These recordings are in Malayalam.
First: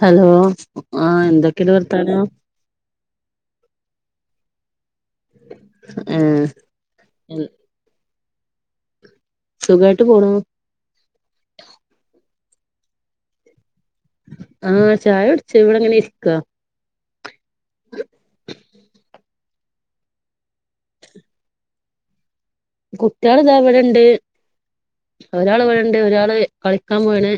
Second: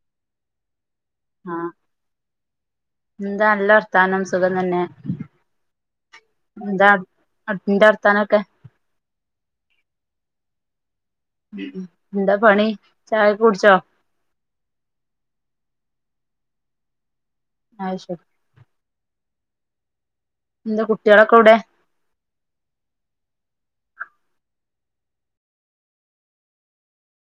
ഹലോ ആഹ് എന്തൊക്കെണ്ട് വർത്താനം എന്താ നല്ല വർത്താനം സുഖം തന്നെ ആഹ എന്താ അന്റെ വർത്താനൊക്കെ സുഖമായിട്ട് പോണു ഉ എന്താ പണി ചായ കുടിച്ചോ ആഹ ചായ കുടിച്ച് ഇവിടെ അങ്ങനെ ഇരിക്കുവ ആ ശരി പിന്നെ കുട്ടികളൊക്കെ എവിടെ കുട്ടികൾ ഇത് അവിടെണ്ട് ഒരാൾ ഇവിടെണ്ട് ഒരാള് കളിക്കാൻ പോയണ്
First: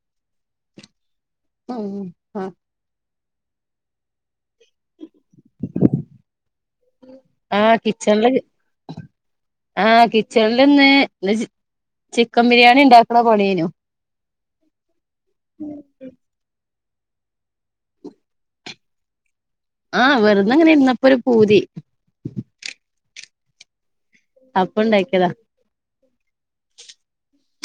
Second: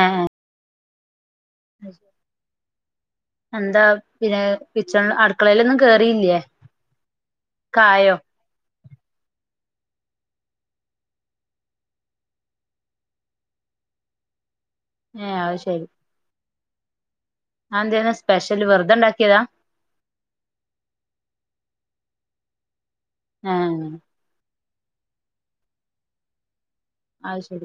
ആഹ ആ ഉം എന്താ പിന്നെ കിച്ചെണ് അടുക്കളയിലൊന്നും കേറിയില്ലേ ആഹ് ഒക്കെ ആയോ കിച്ചനില് ആ് കിച്ചണിലന്ന് ചിക്കൻ ബിരിയാണി ഉണ്ടാക്കണ പണിയനു ആ അത് ശരി ആ എന്തേ ത് സ്പെഷ്യൽ വെറുതെ ഉണ്ടാക്കിയതാ ആഹ് വെറുതെ അങ്ങനെ ഇരുന്നപ്പൊ ഒരു പൂതി ആഹ അപ്പ ഉണ്ടാക്കിയതാ അ ശരി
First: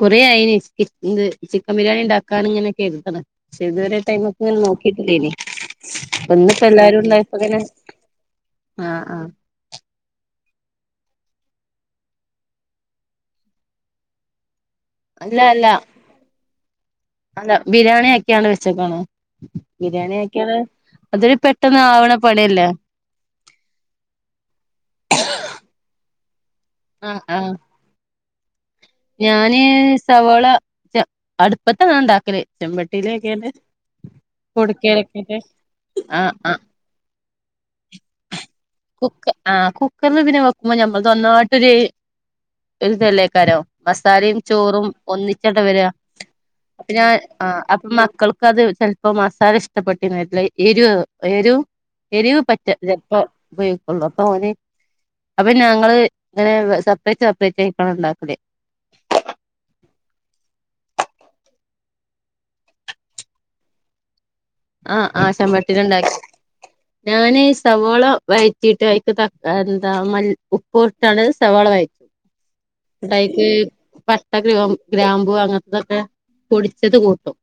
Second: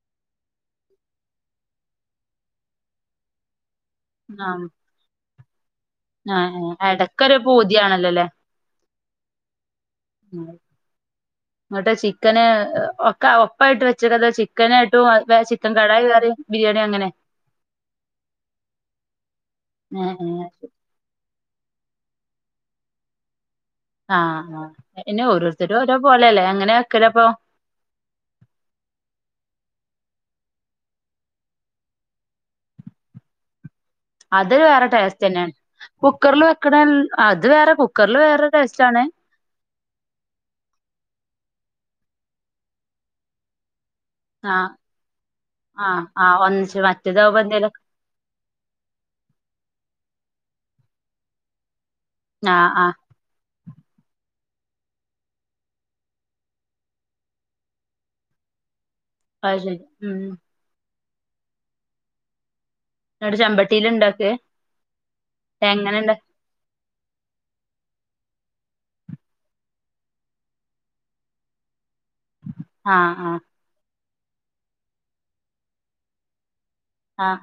കുറെ ആയിന് ഇത് ചിക്കൻ ബിരിയാണി ഉണ്ടാക്കൻ ഇങ്ങനെ കെടുത്തണം പക്ഷെ ഇതുവരെ ടൈം ഒക്കെ ഇങ്ങനെ ആഹ് നോക്കിട്ടില്ലേനപ്പ ആഹ് ഒന്നിപ്പോ എല്ലാരും എടക്കൊരു ഉണ്ടായപ്പൊത്തന്നെ പൂതിയാണല്ലോല്ലേ ആഹ ആഹ എന്നട്ട് ചിക്കന് ഒക്ക ഒപ്പായിട്ട് വെച്ചേക്ക അത ചിക്കനട്ട് അല്ല ചിക്കൻ അല്ല കടായി കറി ബിരിയാണി അങ്ങനെ അല്ല ബിരിയാണി ആക്കിയാണ് വെച്ചക്കാണ് ഏഹ് ബിരിയാണി ഏഹ് ആക്കിയത് അതൊരു പെട്ടെന്ന് ആവണ പണിയല്ല ആഹ് ആ പിന്നെ ഓരോരുത്തരും ഒരോ പോലെല്ലേ അങ്ങനെ ആഹ വെക്കലപ്പൊ ആഹ ഞാന് സവോള റ്റ അട്പ്പത്തെന്നാ ണ്ടാക്കല് ചെമ്പട്ടിയില ഒക്കെണ്ട്. അത് വേറെ ടേസ്റ്റെന്നെണ് ആഹ് കുക്കർല് ആഹ് വെക്ക്ണൻ അത് വേറെ കുക്കർല് വേറെ. ടേസ്റ്റ് ആണ് കുക്ക ആ കുക്കർല് പിന്നെ വെക്കുമ്പ ഞമ്മൾതൊന്നായ്ട്ടൊരെ ഒര്തല്ലേക്കാരം. മസാലിം ആഹ് ചോറും ഒന്നിച്ചണ്ട വര ആഹ് ആഹ് ഒന്നിച്ച് പിന്നാ മറ്റേതാവുമ്പോ അ എന്തേലും അപ്പ മക്കള്. ക്കത് ചെൽപ്പം മസാല ഇഷ്ടപ്പെട്ടിന്ന് വര്ല എരുഏ എരു എരിവ് പറ്റ ആഹ് ആഹ് ചപ്പോ. ഉപയോഗിക്കൊള്ളൂ അപ്പോന്. അപ്പ ഞാങ്ങള് ങ്ങനെ വെ സപ്പറേറ്റ് സപ്പറേറ്റ് ആയിക്കണ ണ്ടാക്കലേ. അത് ശയ് ഉം. ന്നട് ചമ്പട്ടില്ണ്ടാക്കേ. ആഹ് ആഹ് ചെമ്പട്ടില്ണ്ടാക് ഞാന് സവാള വഴറ്റിട്ട് അയ്ക് ത എന്താ മൽ ഉപ്പുട്ടാണ് സവോള വഴ ആഹ് ആഹ് ട്ടൈക്ക് പട്ട ഗ്രൂ ഗ്രാമ്പു അങ്ങൻത്തതൊക്കെ. പൊടിച്ചത് കൂട്ടും ആഹ്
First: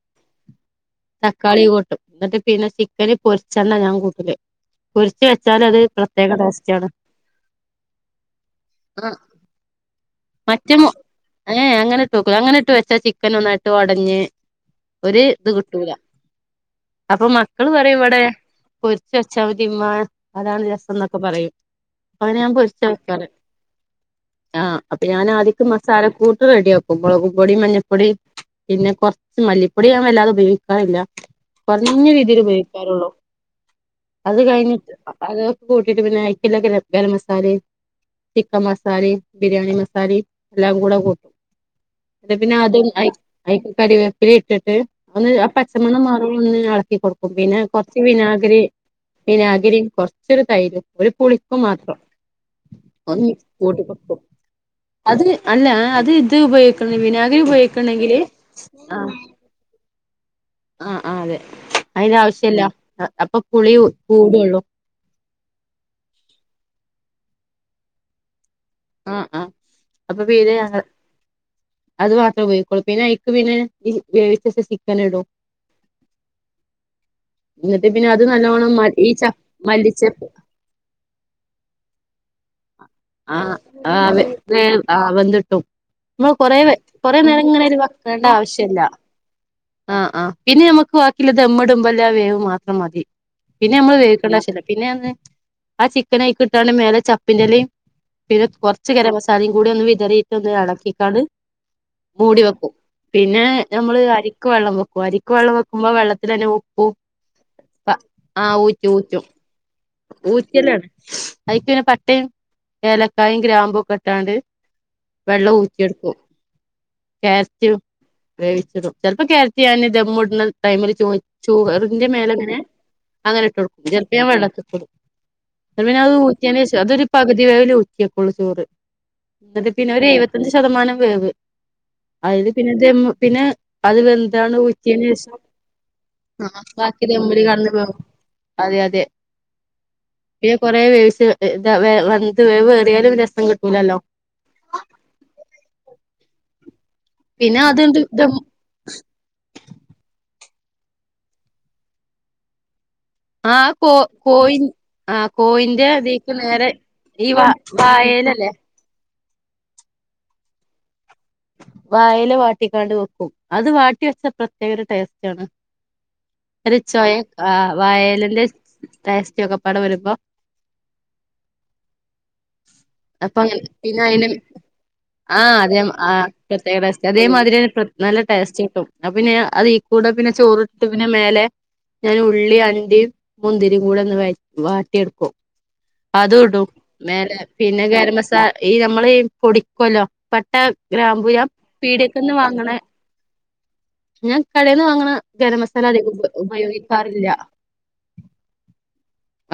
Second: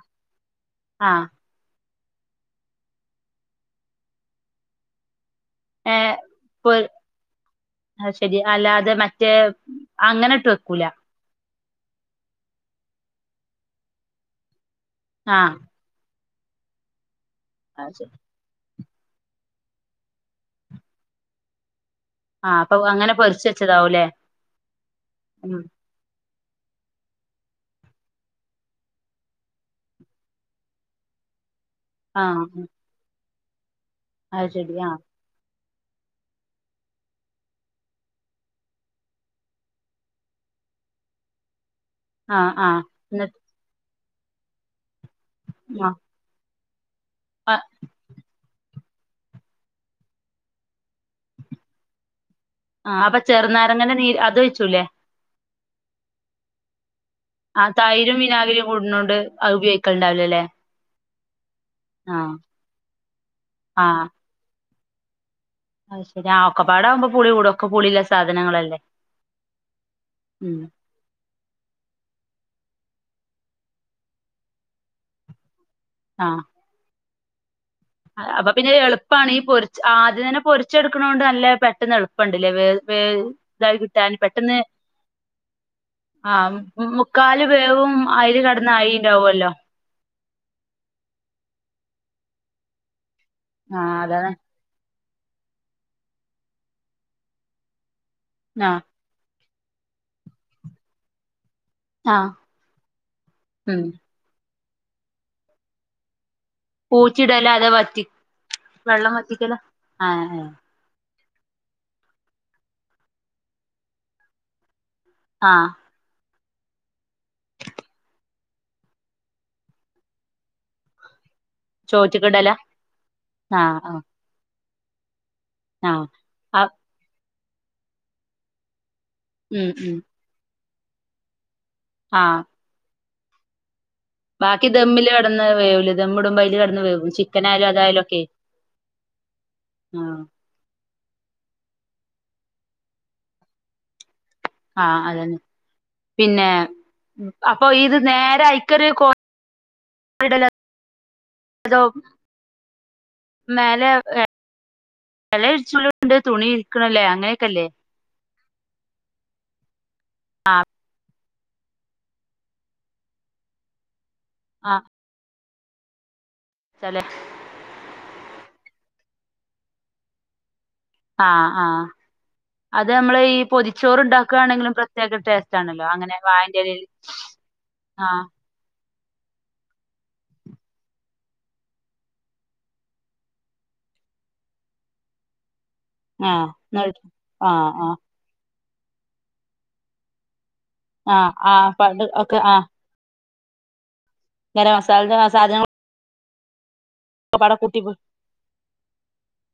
ആഹ് തക്കാളി കൂട്ടും. ന്നട്ട് പിന്നെ ചിക്കന് പൊര്ച്ചണ്ടാ ഞാകൂട്ടല്. പൊര്ച്ച് വെച്ചാലത് പ്രത്യേക ടേസ്റ്റാണ്. അ ശരി അല്ലാതെ ആഹ് മറ്റേ. അങ്ങനെ ഇട്ട് മറ്റേ വെക്കൂല മു ഏ എ അങ്ങനെട്ട് വെക്കുല അങ്ങനെട്ട് വെച്ചാ ചിക്കൻ ഒന്നായിട്ട് ഒടഞ്ഞ്. ഒര് ത് ആഹ് കിട്ടൂല അപ്പ മക്കള് അത് പറയും ശരി വടെ. പൊര്ച്ചെച്ചാ മതിമ്മാ അതാണ് രസംന്നൊക്കെ പറയും. അ ഞാൻ ആഹ് അപ്പൊ പൊരിച്ച അങ്ങനെ വെക്കാറ് പൊരിച്ച് വെച്ചതാവൂല്ലേ ആഹ് അപ്പ ഉം ഞാനാദിക്ക് മ സാല കൂട്ട് റെഡ്യാക്കും മൊളക് പൊടി മഞ്ഞപൊടി. പിന്നെ കൊർച്ച് മല്ലിപ്പൊടി ഞാ വല്ലാതെ ഉപയോഗിക്കാറില്ല. കൊർഞ്ഞ രീതില് ആഹ് ഉപയോഗിക്കാറുള്ളൂ അത് ശരി കഴിഞ്ട്ട് ആഹ് അ. അതൊക്കെ കൂട്ടിട്ട് പിന്നെ അയ്ക്ക്ല്ല ഗരം ഗരമസാലെ ചിക്കം മസാലെ ബിരിയാണി മസ സാലിം എല്ലാം കൂടെ കൂ ട്ട് ആഹ് ആഹ് പിന്നതും എന്നിട്ട് ഐ ഐക് കരിവേപ്പിലി ഇട്ട്ട്ട് ഒന്ന് ആ ആഹ് പച്ചമണ്ണം മാറുന്ന് എള ക്കി കൊടുക്കും ആ പിന്നെ കൊർച്ച് വിനാഗിരി. വിനാഗിരി കൊർച്ചൊരു തൈര് ഒരു പുളിപ്പു മാത്രം. ആഹ് അപ്പ ഒന്ന് കൂട്ടി ചെർനാരങ്ങൻ്റെ കൊടുക്കും നീര് അതൊയ്ച്ചുലേ. അത് അല്ല ഏ അത് ഇത് ഉപയോഗിക്കണ വിനാ ആഹ് തൈരും വിനാഗിരിയും കൂടുന്നോണ്ട് അ ഉപയോഗിക്കൽണ്ടാവില്ല ലേ. ആഹ് ആഹ് അതെ അയ്ൻ്റാവശ്യല്ല അ അപ്പ പുളി കൂടുള്ളൂ. അശരി ആഹ് ഒക്കപ്പാട ആവുമ്പൊ പുളികൂടു ഒക്ക പുളില്ല സാധനങ്ങളല്ലേ. ഉം ഉം അപ്പൊ വീരെ ഉം ഞങ്ങ അത് മാത്രം ഉപയോഗിക്കോളും പിന്നയ്ക്ക് പിന്നെ ഇ വേവിച്ചച്ച ചിക്കനിടും. ആഹ്. ന്നട്ട് പിന്നെ. അ അത് അപ്പ നല്ലോണം പിന്നെ മ എളുപ്പാണ് ച ഈ പൊര് മല്ലിച്ച ആദ്യം തന്നെ പൊര്ച്ചെടുക്കണോണ്ട് നല്ല പെട്ടെന്ന് എളു പ്പണ്ട്ലേ വേ വേ ആഹ് തായികിട്ടാന് ആഹ് പെട്ടെന്ന്. ആഹ് വെന്തിട്ടും നമ്മള് കൊറേ ആഹ് മ് കൊറേ നേരം മുക്കാല് ഇങ്ങനെ ഇത് വേവും വെക്കേണ്ട അയ്ല് കട്ന്ന് ആവശ്യല്ല ആയീണ്ടാവ്വല്ലോ. ആഹ് ആഹ് പിന്നെ ഞമ്മക്ക് ബാക്കിള്ള ദമ്മ്ടുബല്ലാ വേവ് മാത്രം മതി പിന്നെ ആ നമ്മള് അതാണ് വേവിക്കണ്ടാവശ്യല്ല. പിന്നെ ആന്ന് ആ ചിക്കനയ്ക് ട്ടാണ്ട് മേലെ ചപ്പ്ൻ്റലിം പിന്നെ ആ കൊർച്ച് ഗരമസ സാലിം കൂട്യൊന്ന് വിതറിട്ടൊന്ന് എളക്കിക്കാണ്. ആ മൂടി വെക്കും പിന്നെ ഉം ഞമ്മള് അരിക്ക് വെള്ളം വെക്കും അരിക്ക് വെള്ളം വെക്കുമ്പ വെള്ളത്തിലെന്നെ ഊ ഉ പൂച്ചിടലാ അതോ പ്പ വറ്റി ആഹ് ഊറ്റു വെള്ളം ഊറ്റും. വറ്റിക്കലാ ആ ഊറ്റെലാണ് അയ്ക്ക്ന്നെ പട്ടെം ഏലക്കായും ഗ്രാമ്പും ഒക്കെട്ടാണ്ട്. വെള്ള ആ ഊറ്റി എട്ക്കു. കേരറ്റ് വേവിച്ചിടും പെൽപ്പ കേരറ്റ് ഞന് ദമ്മ്ട്ണ ടൈമില് ചോ ചൂറിന്റെ ചോറ്റ്ക്കിടലാ മേലെങ്ങനെ ആ അങ്ങനെട്ടൊട്ക്കും ആ പെൽപ്പയാ വ വെള്ളത്ത്ക്ക്ടും. ന്നട് ആ പിന്നവ് ആ ഊറ്റ്യേൻ്റേശ അതൊരു പകുതി വേവ്‌ല് ഊറ്റിയക്കുള്ളൂ ചോറ് ഉം ന്നട്ട് പിന്നെ ഉം ഒരെയുവ ശതമാനം വേവ് ആഹ് അത് പിന്നെന്നെ അത് എതാണ് ബാക്കി ഉച്ച ദമ്മില് ശേഷം കെടന്ന് വേവൂലെ ദമ്മിടുമ്പോ അയില് കെടന്ന് വേവും ബാക്കിമ്മൂ ചിക്കനായാലും ക പോ അതായാലും ഒക്കെ അതെ അതെ ആഹ് പിന്നെ കൊറെേ വേ വ വേറിയാലും രസം കിട്ടൂലല്ലോ ആഹ് അതന്നെ പിന്നെ പിന്നെ അപ്പൊ ഇത് അത്ണ്ട് ദം നേരയി ചറിയ കോ അതോ ആഹ് മേലെ കോ കോയിൻ ആഹ് എല കോയിന്റെ വിരിച്ചുള്ളുണ്ട് അതിക്ക് തുണി നേരെ വിരിക്കണല്ലേ ഇ വ അങ്ങനെയൊക്കെല്ലേ വായലല്ലേ ആഹ് വായൽ വാട്ടിക്കാണ്ട് വെക്കും അത് വാട്ടി വെച്ച പ്രത്യേക ആഹ് ഒരു ടേസ്റ്റ് ആണ് ഒരു ചെലെ ചോയ ആഹ് വയലിന്റെ ടേസ്റ്റി ഒക്കെ പാട് വരുമ്പോ ആഹ് ആഹ് അത് നമ്മള് ഈ അപ്പൊ അങ്ങനെ പൊതിച്ചോറ് പിന്നെ അയിന് ഉണ്ടാക്കുകവാണെങ്കിലും പ്രത്യേക ആ ടേസ്റ്റ് അതേ ആണല്ലോ ആ അങ്ങനെ വായന്റെലേല് ആഹ് ട്ടും പിന്നെ അത് കൂടെ പിന്നെ ചോറിട്ടിട്ട് പിന്നെ മേലെ ഞാൻ ഉള്ളി അണ്ടിയും മുന്തിരിയും കൂടെ ഒന്ന് വ വാറ്റിയെടുക്കും അത ആഹ് ഇടും ന്നട്ട് വേ ആഹ് പിന്നെ ആഹ് ഗരം മസാല ഈ നമ്മള് പൊടിക്കല്ലോ പട്ട ഗ്രാപൂ ആഹ് ഞാൻ ആഹ് പണ്ട് പീടിയൊക്കെന്ന് ഒക്കെ ആഹ് വാങ്ങണ ഞാൻ ഗരം കടയിൽന്ന് വാങ്ങണ മസാലന്റെ ഗരമസാല സാധനങ്ങളൊക്കെ [unintelligible] ഉപയോഗിക്കാറില്ല [unintelligible]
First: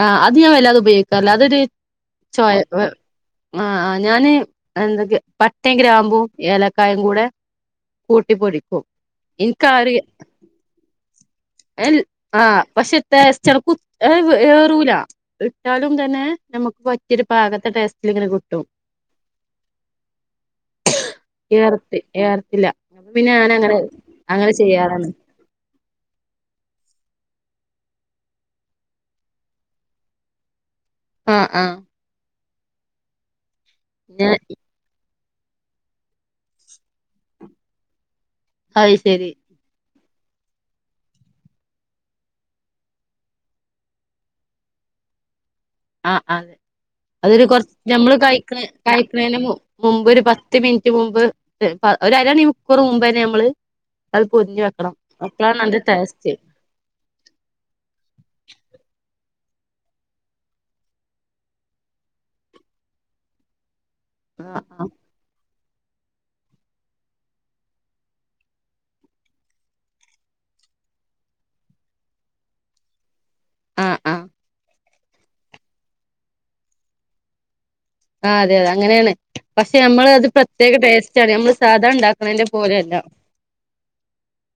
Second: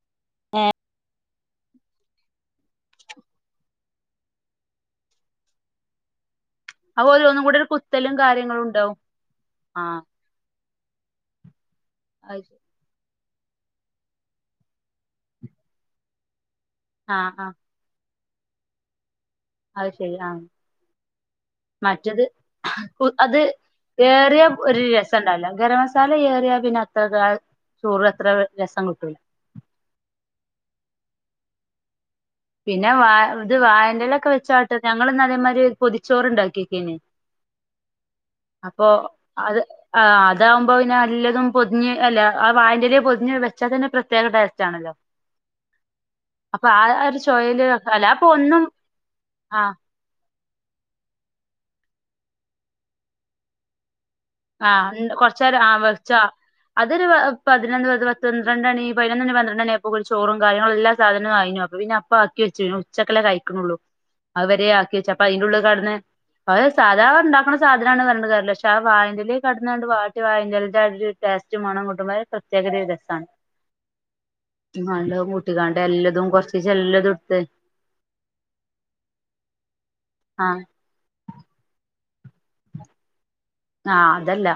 ആഹ് അത് ഞാൻ വല്ലാതത് ഉപയോഗിക്കാറില്ല അതത് ചൊയ ആഹ് ആഹ് ഞാന് എന്തൊക്ക പട്ടയും ഗ്രാമ്പും ഏല കായം അത് കൂടെ ഒന്നും കൂടി ഒരു കുത്തലും കാര്യങ്ങളും കൂട്ടിപൊടിക്കും ഉണ്ടാവും എനിക്കറ ആഹ് എ അത് ശരി ആഹ് പക്ഷെ ടേസ്റ്റ് ആണ്ട് കു ഏറൂല ഇട്ടാലും തന്നെ നമുക്ക് പറ്റിയൊരു ആഹ് ആഹ് പാകത്തെ ടേസ്റ്റിലിങ്ങനെ കിട്ടും അത് ശരി ആഹ് ഏർത്തി മറ്റത് ഏർത്തില്ല അപ്പൊ പിന്നെ അത് ഞാൻ അങ്ങനെ ഏറിയ അങ്ങനെ ഒരു ചെയ്യാറുണ്ട് രസം ഉണ്ടാവൂല ഗരം മസ സാല ഏറിയ പിന്നെ അത്രക്ക് ആഹ് ചോറ് അത്ര രസം കിട്ടൂല ആഹ് ആഹ് പിന്നെ വ ഇത് വായന്റെലൊക്കെ ഞാൻ വെച്ചാട്ടെ ഞങ്ങളിന്ന് അതേമാതിരി ഒരു പൊതിച്ചോറ്ണ്ടാക്കി നോക്കീന് അപ്പോ അത് ശരി അത് ആഹ് അതാകുമ്പോ പിന്നെ എല്ലതും പൊതിഞ്ഞ് അല്ല ആഹ് വായന്റെലയിൽ പൊതിഞ്ഞ് വെച്ചാൽ തന്നെ പ്രത്യേക ടേസ്റ്റ് ആണല്ലോ [inaudible] അപ്പൊ ആഹ് ഒരു അതൊര് ചൊയയില് കൊറച്ച് അല്ല നമ്മള് അപ്പൊ കഴി ഒന്നും കഴിക്ക്ണേന്റെ ആ മുമ്പ് മുമ്പ് ഒരു പത്ത് മിനിറ്റ് മുമ്പ് ഒരര മണിക്കൂർ മുമ്പ് തന്നെ നമ്മള് അത് പൊതിഞ്ഞു ആഹ് വെക്കണം ഇണ്ട് അപ്പളാണ് കൊറച്ചേരം ആ അയ്‌ന്റെ വെച്ചാ ടേസ്റ്റ് അതൊരു പതിനൊന്ന് പന്ത്രണ്ടണി പതിനൊന്ന് മണി പന്ത്രണ്ട് മണി ആയപ്പോൾ കൊറച്ചു ചോറും കാര്യങ്ങളും എല്ലാ സാധനവും ആയീന്നു അപ്പോ പിന്നെ അപ്പാക്കി വെച്ചീനു ഉച്ചക്കല്ലേ കഴിക്കുന്നുള്ളൂ അത് ആഹ് വരെ ആഹ് ആക്കി വെച്ച് അപ്പൊ അതിന്റെ ഉള്ളിൽ കിടന്ന് ആഹ് സാധാ ഉണ്ടാക്കണ സാധനാന്ന് പറഞ്ഞിട്ട് കാര്യല്ല പക്ഷെ ആഹ് വായന്റെലെ കിടന്നാണ്ട് വാട്ട്യ വായന്റെലെന്റെ ആഹ് ഒരു ടേസ്റ്റും മണും കിട്ടുമ്പോ അതൊരു പ്രത്യേക രസമാണ് ആഹ് ആഹ് എല്ലാം കൂട്ടിക്കാണ്ട് എല്ലതും കൊറച്ചീചെ എല്ലതും ഇട്ട് ആഹ് അതെ അതെ അങ്ങനെയാണ് പക്ഷെ നമ്മൾ അത് ആഹ് പ്രത്യേക ടേസ്റ്റ് നമ്മള് സാധാ ഉണ്ടാക്കണേന്റെ പോലെയല്ല ആഹ് അതല്ല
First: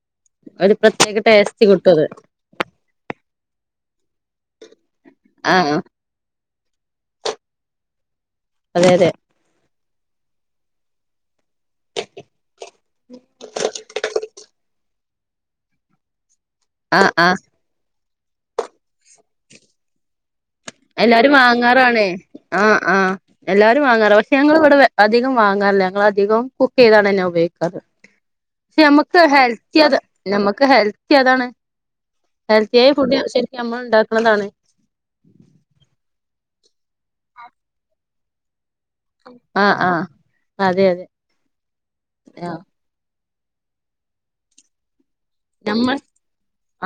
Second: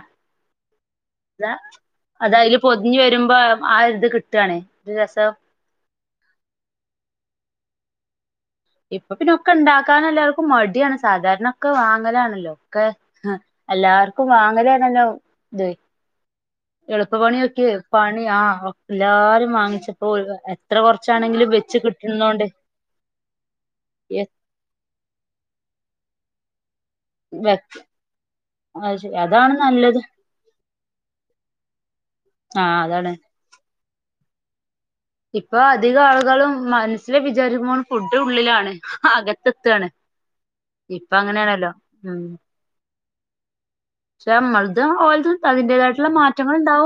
അതൊരു പ്രത്യേക ടേസ്റ്റ് കിട്ടും അത് അതയ്ല് പൊതിഞ്ഞു വരുമ്പോ ആഹ് ഒരു ഇത് കിട്ടാണേ ഒരു രസം ആഹ് ആഹ് അതെ അതെ ഇപ്പൊ പിന്നൊക്ക ഇണ്ടാക്കാൻ എല്ലാവർക്കും മടിയാണ് സാധാരണ ക്കെ വാങ്ങലാണല്ലോ ക്കെ ഏഹ് എല്ലാർക്കും വാങ്ങലാണല്ലോ ഇത് ആഹ് എളുപ്പ പ്പണി ആഹ് നോക്കി പണി ആഹ് എല്ലാരും വാങ്ങിച്ചപ്പോ എല്ലാരും കുറച്ചാണെങ്കിലും വെച്ച് വാങ്ങാറാണ് കിട്ടുന്നോണ്ട് ആഹ് ആഹ് എല്ലാരും വാങ്ങാറാ പക്ഷെ ഞങ്ങള് ഇവിടെ വെ അധികം വാങ്ങാറില്ല ഞങ്ങള് അധികോം കുക്ക് ചെയ്താണ്ടന്നെ ഉപയോഗിക്കാറ് ക്ഷെ നമ്മക്ക് അതാണ് ഹെൽത്തി അത് നല്ലത് നമ്മക്ക് ഹെൽത്തി അതാണ് ആ ഹെൽത്തിയായ അതാണ് ഫുഡ് ശരിക്കും നമ്മള് ഉണ്ടാക്കണതാണ് ഇപ്പൊ അധികം ആളുകളും മനസ്സില് വിചാരിക്കുമ്പോള് ഫുഡ് ഉള്ളിലാണ് ആഹ് അകത്തെത്താണ് ആഹ് അതെ അതെ ഇപ്പ അങ്ങനെയാണല്ലോ ഉം ആഹ് പക്ഷെ അമ്മളതും ഓൽതും നമ്മൾ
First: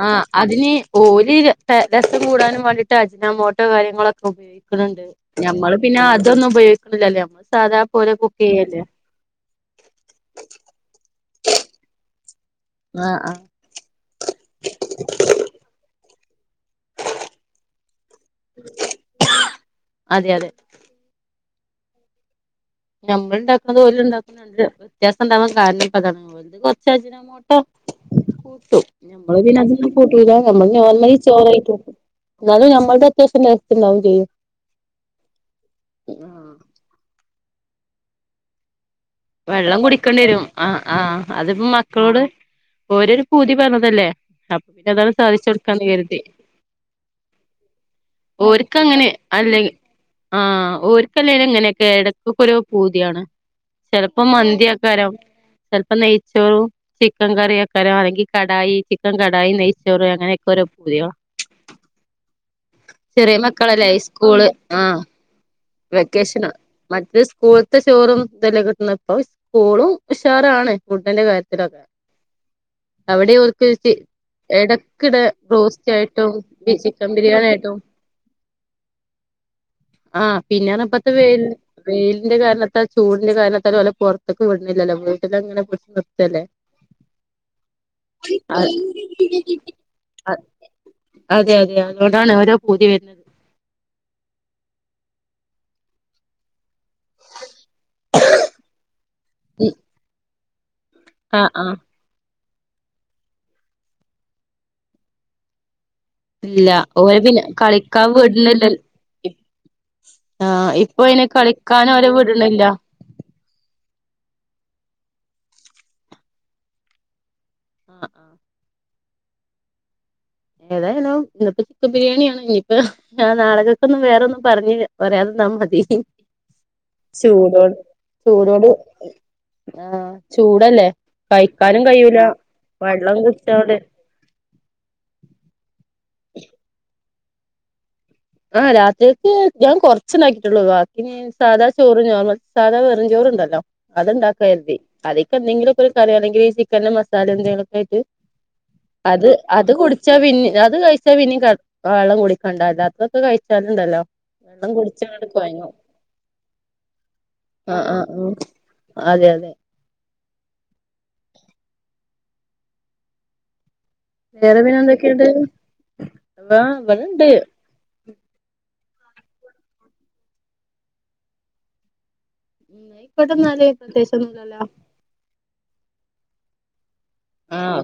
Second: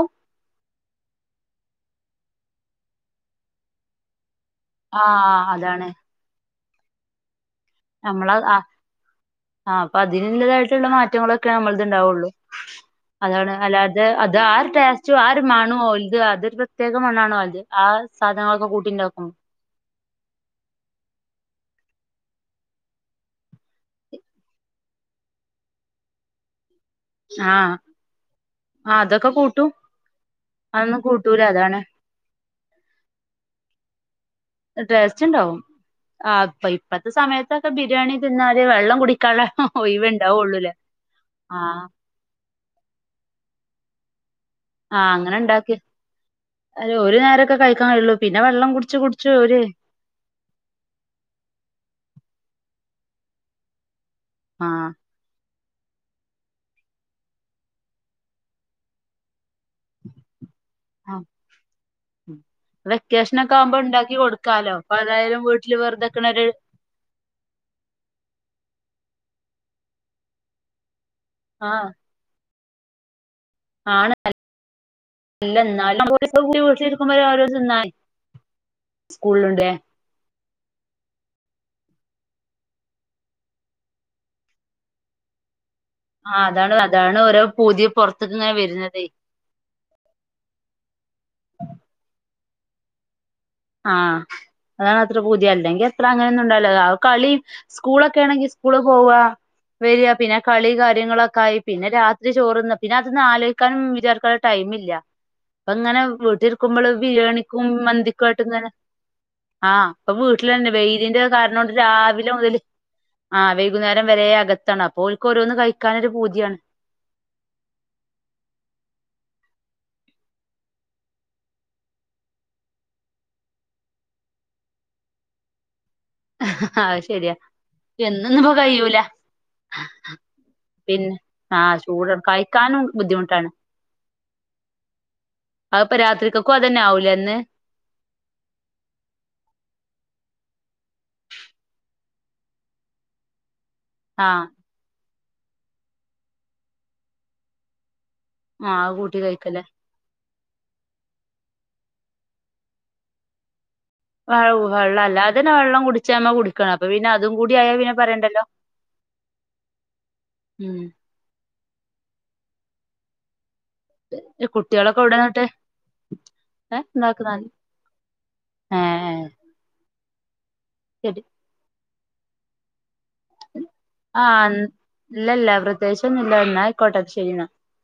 ആഹ് അതിന് ഓര് രസ രസം കൂടാനും വേണ്ടിയിട്ട് അജ്നാമോട്ടോ കാര്യങ്ങളൊക്കെ ഉപയോഗി ക്കണ് ണ്ട് ആ ഞമ്മള് അതാണ് പിന്നെ അതൊന്നും ഉപയോഗിക്കണില്ലല്ലോ നമ്മള് സാധാ പോലെ നമ്മള് കുക്ക് ആഹ് ചെയ്യല്ലേ ആഹ് അപ്പൊ അതിനുള്ളതായിട്ടുള്ള മാറ്റങ്ങളൊക്കെ നമ്മളത് ഉണ്ടാവുള്ളൂ ആഹ് ആഹ് അതാണ് അല്ലാ തെ അത് ആ ഒരു ടേസ്റ്റും ആ ഒരു മണോം ഓൽത് അതൊരു പ്രത്യേക മണാണ് ഓൽത് ആ സാധനങ്ങളൊക്കെ കൂട്ടിണ്ടാക്കും അതെ അതെ നമ്മള് ഉണ്ടാക്കുന്നതും ഓലുണ്ടാക്കുന്നതും വ്യത്യാസണ്ടാവാൻ കാരണം ഇപ്പൊ അതാണ് [unintelligible] ക്ഷേ അജിനോ മോട്ടോ ആഹ് കൂട്ടും ആഹ് അതൊക്കെ നമ്മള് പിന്നെ കൂട്ടും അതൊന്നും കൂട്ടൂല നമ്മള് അതൊന്നും നോർമലി കൂട്ടൂല ചോറ് കഴിക്കും അതാണ് എന്നാലും നമ്മൾടെ അത്യാവശ്യത്തിനു ടേസ്റ്റ് ഉണ്ടാവും ചെയ്യും ടേസ്റ്റ് ഉണ്ടാവും ആഹ് അപ്പൊ ഇപ്പത്തെ സമയത്തൊക്കെ ബിരിയാണി തിന്നാല് വെള്ളം കുടി വെള്ളം കുടിക്കേണ്ടി വരും ആഹ് ആഹ് അതിപ്പോ ആഹ് മക്കളോട് ഓര് പൂതി പറഞ്ഞതല്ലേ അപ്പൊ പിന്നെ ആഹ് അതങ്ങ് അങ്ങനെ സാധിച്ചു ഉണ്ടാക്കി കൊടുക്കാന്ന് കരുതി അല്ല ഒരു നേരോക്ക കഴിക്കാണെ ഉള്ളു പിന്നെ വെള്ളം കുടിച്ച് കുടിച്ചു ഒര് ആഹ് ഒർക്ക് അല്ലേലും ഇങ്ങനെയൊക്കെ എടക്കെക്കെ ഒരോ പൂതിയാണ് ചെലപ്പോ ആഹ് മന്തിയക്കാരം ചെലപ്പോ നെയ്ച്ചോറും ചിക്കൻ കറിയക്കാര അല്ലെങ്കി കടായി ചിക്കൻ കടായി നെയ്ച്ചോറ് അങ്ങനെ ക്കൊരോ പൂതിയോ ഉം വെക്കേഷനൊക്കെ ആവുമ്പോ ഉണ്ടാക്കി സ്കൂള് കൊടുക്കാലോ അപ്പൊ അതായാലും വീട്ടില് വെറുതെക്കണ ഒരു മറ്റെ സ്കൂള് [unintelligible] ചോറും ഇതല്ലേ കിട്ടണെ ഇപ്പൊ സ്കൂളും ഉഷാറാണ് ഫുഡിന്റെ ആഹ് കാര്യത്തിലൊക്കെ അവിടെയൊ [unintelligible] ആണ് എടക്കിടെ അല്ല റോസ്റ്റ് എന്നാലും ആയിട്ടും ബി ചിക്കൻ വീട്ടിലിരിക്കുമ്പോ ബിരിയാണി ആയിട്ടോ സ്കൂളിലുണ്ടേ ആഹ് പിന്നന്ന് ഇപ്പത്തെ വെയില് വെയിലിന്റെ കാരണത്താൽ ചൂടിന്റെ കാരണത്താല് ഇവലെ പൊറത്തെക്ക് വിടണില്ലല്ലോ വീട്ടിലങ്ങനെ [unintelligible] ആഹ് അതാണ് അതാണ് ഓരോ പൂതി പൊറത്ത്ക്ക് ഇങ്ങനെ വരുന്നതേ അ അതെ അതെ അതുകൊണ്ടാണ് ഓരോ പൂതി വരുന്നത് ആഹ് അതാണ് അത്ര പൂതിയല്ലെങ്കി അത്ര അങ്ങന ഒന്നും ഉണ്ടാവൂല അതാവു കളി സ്കൂളൊക്കെ ആണെങ്കി സ്‌കൂളി പോവുക വരിക പിന്നെ കളി കാ ര്യങ്ങളെക്കെ ആഹ് ആയി ആഹ് പിന്നെ രാ [unintelligible] ചോറ്ന്ന് പിന്ന അതൊന്ന് ആലോചിക്കാനും വിചാരിക്കാള്ള ടൈം ഇല്ല അപ്പ ഇങ്ങനെ ഇല്ല വീട്ടിരിക്കുമ്പള് ഓര് പിന്നെ ബിരിയാണിക്കും കളിക്കാൻ മന്തി വിടുന്നില്ല ട്ടിങ്ങനെ ആഹ് അപ്പൊ വീട്ടിലന്നെ ആഹ് ഇപ്പൊ വെയിലിന്റെ അയിന് കാരണം കൊണ്ട് കളിക്കാൻ ഓരെ രാവിലെ മൊതല് വിടണില്ല ആഹ് വൈകുന്നേരം വരെ അകത്താണ് അപ്പോ ഒരിക്ക് ഓരോന്ന് കഴിക്കാനൊരു പൂതിയാണ് ആഹ് ആഹ് ഏതായാലും ഇന്നിപ്പം ചിക്കൻ ബിരിയാണിയാണ് ഇനിപ്പ ആഹ് നാടകക്കൊന്നും വേറൊന്നും പറഞ്ഞില്ല പറയാതിരുന്നാ മതി അത് ശരിയാ ചൂടോട് എന്നൊന്നും ചൂടോട് കഴിയൂല ആഹ് ചൂടല്ലേ പിന്നെ ആഹ് കഴിക്കാനും ചൂട് കഴൂല കഴിക്കാനും വെള്ളം കുച്ചോടെ അതപ്പ രാത്രിക്കൊക്കും അത് തന്നെ ആവൂല്ലെ എന്ന് ആഹ് രാത്രിയക്ക് ഞാൻ കോറച്ച് ഉണ്ടായിട്ട് ഉള്ളു ബാക്കിനി സാധാ ചോറ് ചോർമൽ സാധാ വെറും ചോറുണ്ടല്ലോ അത് ആഹ് ഉണ്ടാക്കാന്ന് കരുതി അതിക്ക് എന്തെങ്കിലൊക്കെ ഒരു കറി അണെങ്ക ചിക്കനും മസാല എന്തെങ്കിലുമോക്ക ആയിട്ട് ആഹ് കൂട്ടി അത് കഴിക്കല്ലേ അത് കൊടു കഴിച്ചാ പിന്ന അത് കഴിച്ചാ പിന്ന വെള്ളം കുടളിക്കണ്ടല്ലോ അതൊക്കെ കഴിച്ചാലുണ്ടല്ലോ വ വെള്ളം വെള്ളമല്ല കുടിച്ചങ്ങട് അതിനെ കൊഴങ്ങും വെള്ളം കുടിച്ചാമ്മ കുട അപ്പൊ പിന്നെ അതും കൂടി ആയാ ആഹ് പിന്നെ ആഹ് പറയണ്ടല്ലോ ആഹ് അതെ അതെ ഉം വേറെ പിന്നെ കുട്ടികളൊക്കെ എന്തൊക്കെയുണ്ട് ഇവിടെന്നിട്ടെ ആഹ് ഏഹ് ഇവിടെണ്ട് ഉണ്ടാക്കുന്ന ആഹ് ആഹ് ശരി എന്നാ ആയിക്കോട്ടെ എന്നാല് പ്രത്യേകിച്ചൊന്നുല്ലല്ലോ ആഹ് ഇല്ലല്ല പ്രത്യകിച്ചൊ ഇല്ല ഒന്നായിക്കോട്ടെ അത് ശരി എന്ന ആഹ്